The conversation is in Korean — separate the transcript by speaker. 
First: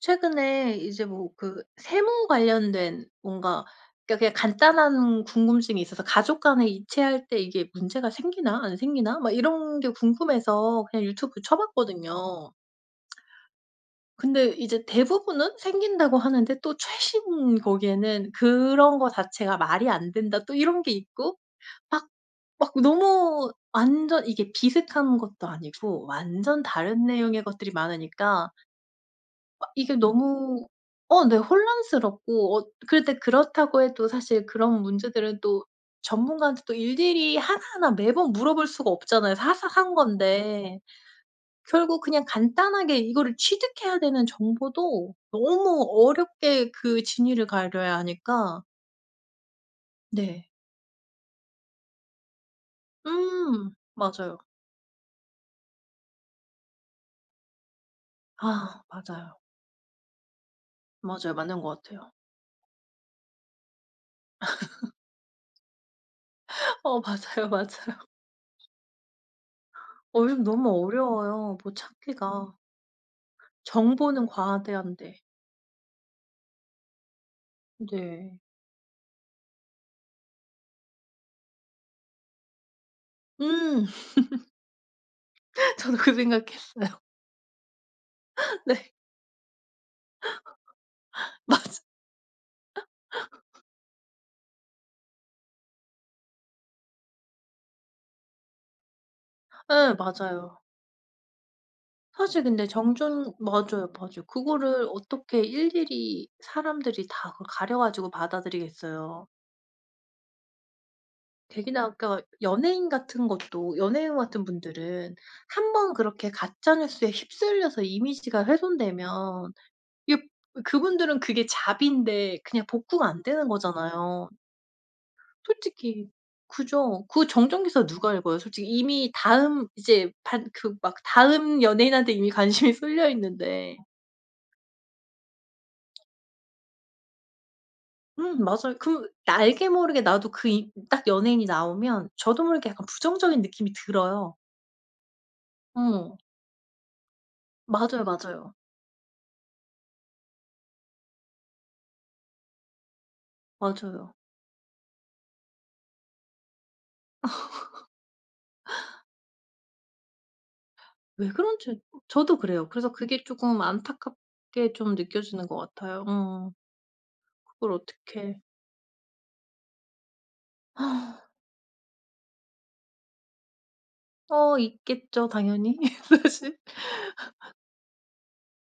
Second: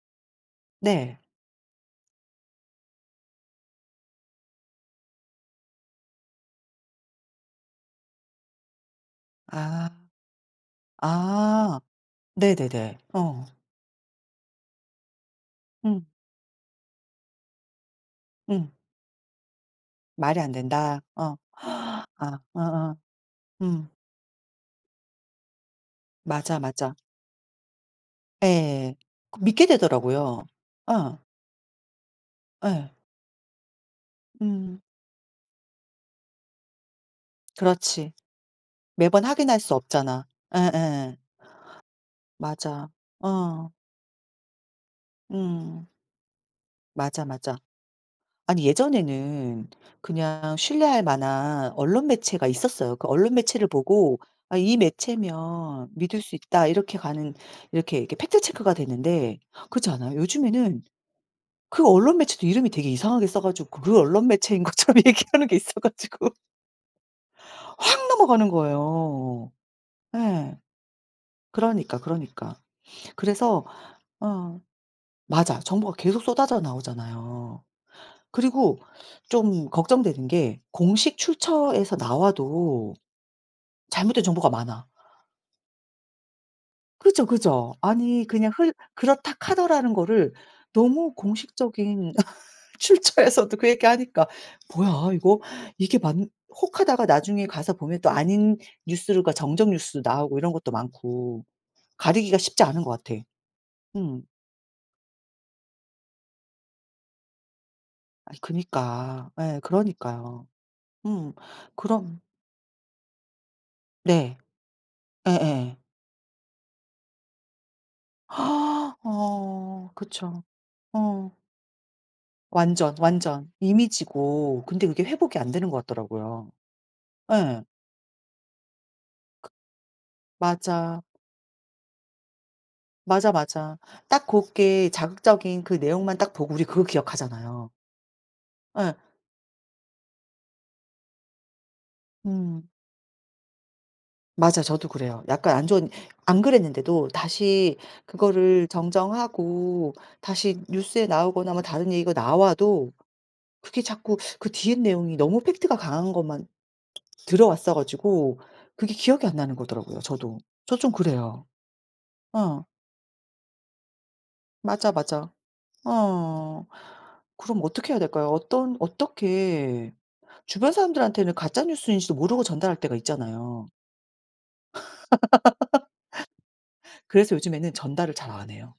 Speaker 1: 최근에 이제
Speaker 2: 네.
Speaker 1: 뭐 그 세무 관련된 뭔가 그니까 그냥 간단한 궁금증이 있어서 '가족 간에 이체할 때 이게 문제가 생기나 안 생기나.' 막 이런
Speaker 2: 아.
Speaker 1: 게 궁금해서 그냥 유튜브
Speaker 2: 아.
Speaker 1: 쳐봤거든요.
Speaker 2: 네네네. 어.
Speaker 1: 근데 이제 대부분은
Speaker 2: 음.
Speaker 1: 생긴다고 하는데 또 최신 거기에는
Speaker 2: 음.
Speaker 1: "그런 거 자체가 말이 안
Speaker 2: 말이
Speaker 1: 된다." 또 이런 게
Speaker 2: 안된다. 어.
Speaker 1: 있고 막,
Speaker 2: 아.
Speaker 1: 막
Speaker 2: 어어.
Speaker 1: 너무
Speaker 2: 음.
Speaker 1: 완전 이게 비슷한 것도 아니고
Speaker 2: 맞아,
Speaker 1: 완전
Speaker 2: 맞아.
Speaker 1: 다른 내용의 것들이 많으니까
Speaker 2: 예. 그 믿게
Speaker 1: 막 이게
Speaker 2: 되더라고요.
Speaker 1: 너무
Speaker 2: 예.
Speaker 1: 어 네 혼란스럽고 어
Speaker 2: 예.
Speaker 1: 그런데 그렇다고 해도 사실
Speaker 2: 음.
Speaker 1: 그런 문제들은 또 전문가한테 또 일일이 하나하나
Speaker 2: 그렇지.
Speaker 1: 매번 물어볼 수가
Speaker 2: 매번
Speaker 1: 없잖아요.
Speaker 2: 확인할 수
Speaker 1: 사소한
Speaker 2: 없잖아.
Speaker 1: 건데.
Speaker 2: 예예예.
Speaker 1: 결국 그냥
Speaker 2: 맞아.
Speaker 1: 간단하게 이거를
Speaker 2: 어.
Speaker 1: 취득해야 되는 정보도 너무
Speaker 2: 음.
Speaker 1: 어렵게 그
Speaker 2: 맞아,
Speaker 1: 진위를
Speaker 2: 맞아.
Speaker 1: 가려야 하니까
Speaker 2: 아니 예전에는
Speaker 1: 네.
Speaker 2: 그냥 신뢰할 만한 언론 매체가 있었어요. 그 언론 매체를
Speaker 1: 음
Speaker 2: 보고
Speaker 1: 맞아요.
Speaker 2: '아 이 매체면 믿을 수 있다.' 이렇게 가는 이렇게, 이렇게 팩트 체크가
Speaker 1: 아 맞아요.
Speaker 2: 되는데 그렇지 않아요? 요즘에는
Speaker 1: 맞아요. 맞는 것
Speaker 2: 그
Speaker 1: 같아요.
Speaker 2: 언론 매체도 이름이 되게 이상하게 써 가지고 그 언론 매체인 것처럼 얘기하는 게 있어 가지고
Speaker 1: 어 맞아요, 맞아요.
Speaker 2: 확 넘어가는 거예요.
Speaker 1: 어 요즘
Speaker 2: 예.
Speaker 1: 너무 어려워요, 뭐
Speaker 2: 그러니까, 그러니까.
Speaker 1: 찾기가.
Speaker 2: 그래서
Speaker 1: 정보는
Speaker 2: 어.
Speaker 1: 과대한데.
Speaker 2: 맞아. 정보가 계속 쏟아져 나오잖아요.
Speaker 1: 네.
Speaker 2: 그리고 좀 걱정되는 게 공식 출처에서 나와도
Speaker 1: 음.
Speaker 2: 잘못된 정보가 많아.
Speaker 1: 저도 그 생각했어요.
Speaker 2: 그죠, 그죠. 아니 그냥 흘
Speaker 1: 네.
Speaker 2: 그렇다 카더라는 거를 너무
Speaker 1: 맞아.
Speaker 2: 공식적인 출처에서도 그 얘기하니까 "뭐야 이거 이게 맞는" 혹하다가 나중에 가서 보면 또 아닌 뉴스들과 정정
Speaker 1: 예
Speaker 2: 뉴스도 나오고 이런
Speaker 1: 맞아요.
Speaker 2: 것도 많고 가리기가
Speaker 1: 사실
Speaker 2: 쉽지
Speaker 1: 근데
Speaker 2: 않은 것 같아요.
Speaker 1: 정정 맞아요.
Speaker 2: 음.
Speaker 1: 맞아요. 그거를 어떻게 일일이 사람들이 다 그걸 가려 가지고
Speaker 2: 아니
Speaker 1: 받아들이겠어요.
Speaker 2: 그니까. 예 그러니까요. 음.
Speaker 1: 되게 나
Speaker 2: 그럼
Speaker 1: 아까 연예인 같은 것도 연예인
Speaker 2: 네.
Speaker 1: 같은 분들은
Speaker 2: 예예.
Speaker 1: 한번 그렇게 가짜 뉴스에 휩쓸려서 이미지가 훼손되면
Speaker 2: 어
Speaker 1: 이게
Speaker 2: 그쵸.
Speaker 1: 그분들은
Speaker 2: 어.
Speaker 1: 그게 잡인데 그냥
Speaker 2: 완전,
Speaker 1: 복구가 안 되는
Speaker 2: 완전.
Speaker 1: 거잖아요.
Speaker 2: 이미지고 근데 그게 회복이 안 되는 것
Speaker 1: 솔직히
Speaker 2: 같더라고요.
Speaker 1: 그죠. 그 정정
Speaker 2: 예.
Speaker 1: 기사 누가 읽어요 솔직히. 이미
Speaker 2: 그
Speaker 1: 다음 이제 반 그 막
Speaker 2: 맞아.
Speaker 1: 다음 연예인한테 이미 관심이
Speaker 2: 맞아, 맞아.
Speaker 1: 쏠려있는데.
Speaker 2: 딱 고게 자극적인 그 내용만 딱 보고 우리 그거 기억하잖아요.
Speaker 1: 음 맞아요.
Speaker 2: 예.
Speaker 1: 그 나 알게 모르게 나도 그 이 딱 연예인이 나오면 저도
Speaker 2: 음.
Speaker 1: 모르게 약간 부정적인 느낌이 들어요.
Speaker 2: 맞아. 저도 그래요. 약간 안 좋은
Speaker 1: 어.
Speaker 2: 안 그랬는데도 다시
Speaker 1: 맞아요, 맞아요.
Speaker 2: 그거를 정정하고 다시 뉴스에 나오거나 뭐 다른 얘기가 나와도 그게
Speaker 1: 맞아요.
Speaker 2: 자꾸 그 뒤에 내용이 너무 팩트가 강한 것만 들어왔어 가지고 그게 기억이 안나는 거더라고요, 저도. 저 좀
Speaker 1: 왜
Speaker 2: 그래요.
Speaker 1: 그런지 저도
Speaker 2: 어.
Speaker 1: 그래요. 그래서 그게 쪼끔 안타깝게
Speaker 2: 맞아,
Speaker 1: 좀
Speaker 2: 맞아.
Speaker 1: 느껴지는 것 같아요. 어.
Speaker 2: 어 그럼
Speaker 1: 그걸
Speaker 2: 어떻게 해야 될까요?
Speaker 1: 어떻게
Speaker 2: 어떤 어떻게 주변사람들한테는 가짜 뉴스인지도 모르고 전달할 때가 있잖아요.
Speaker 1: 어 있겠죠, 당연히 사실.
Speaker 2: 그래서 요즘에는 전달을 잘 안 해요.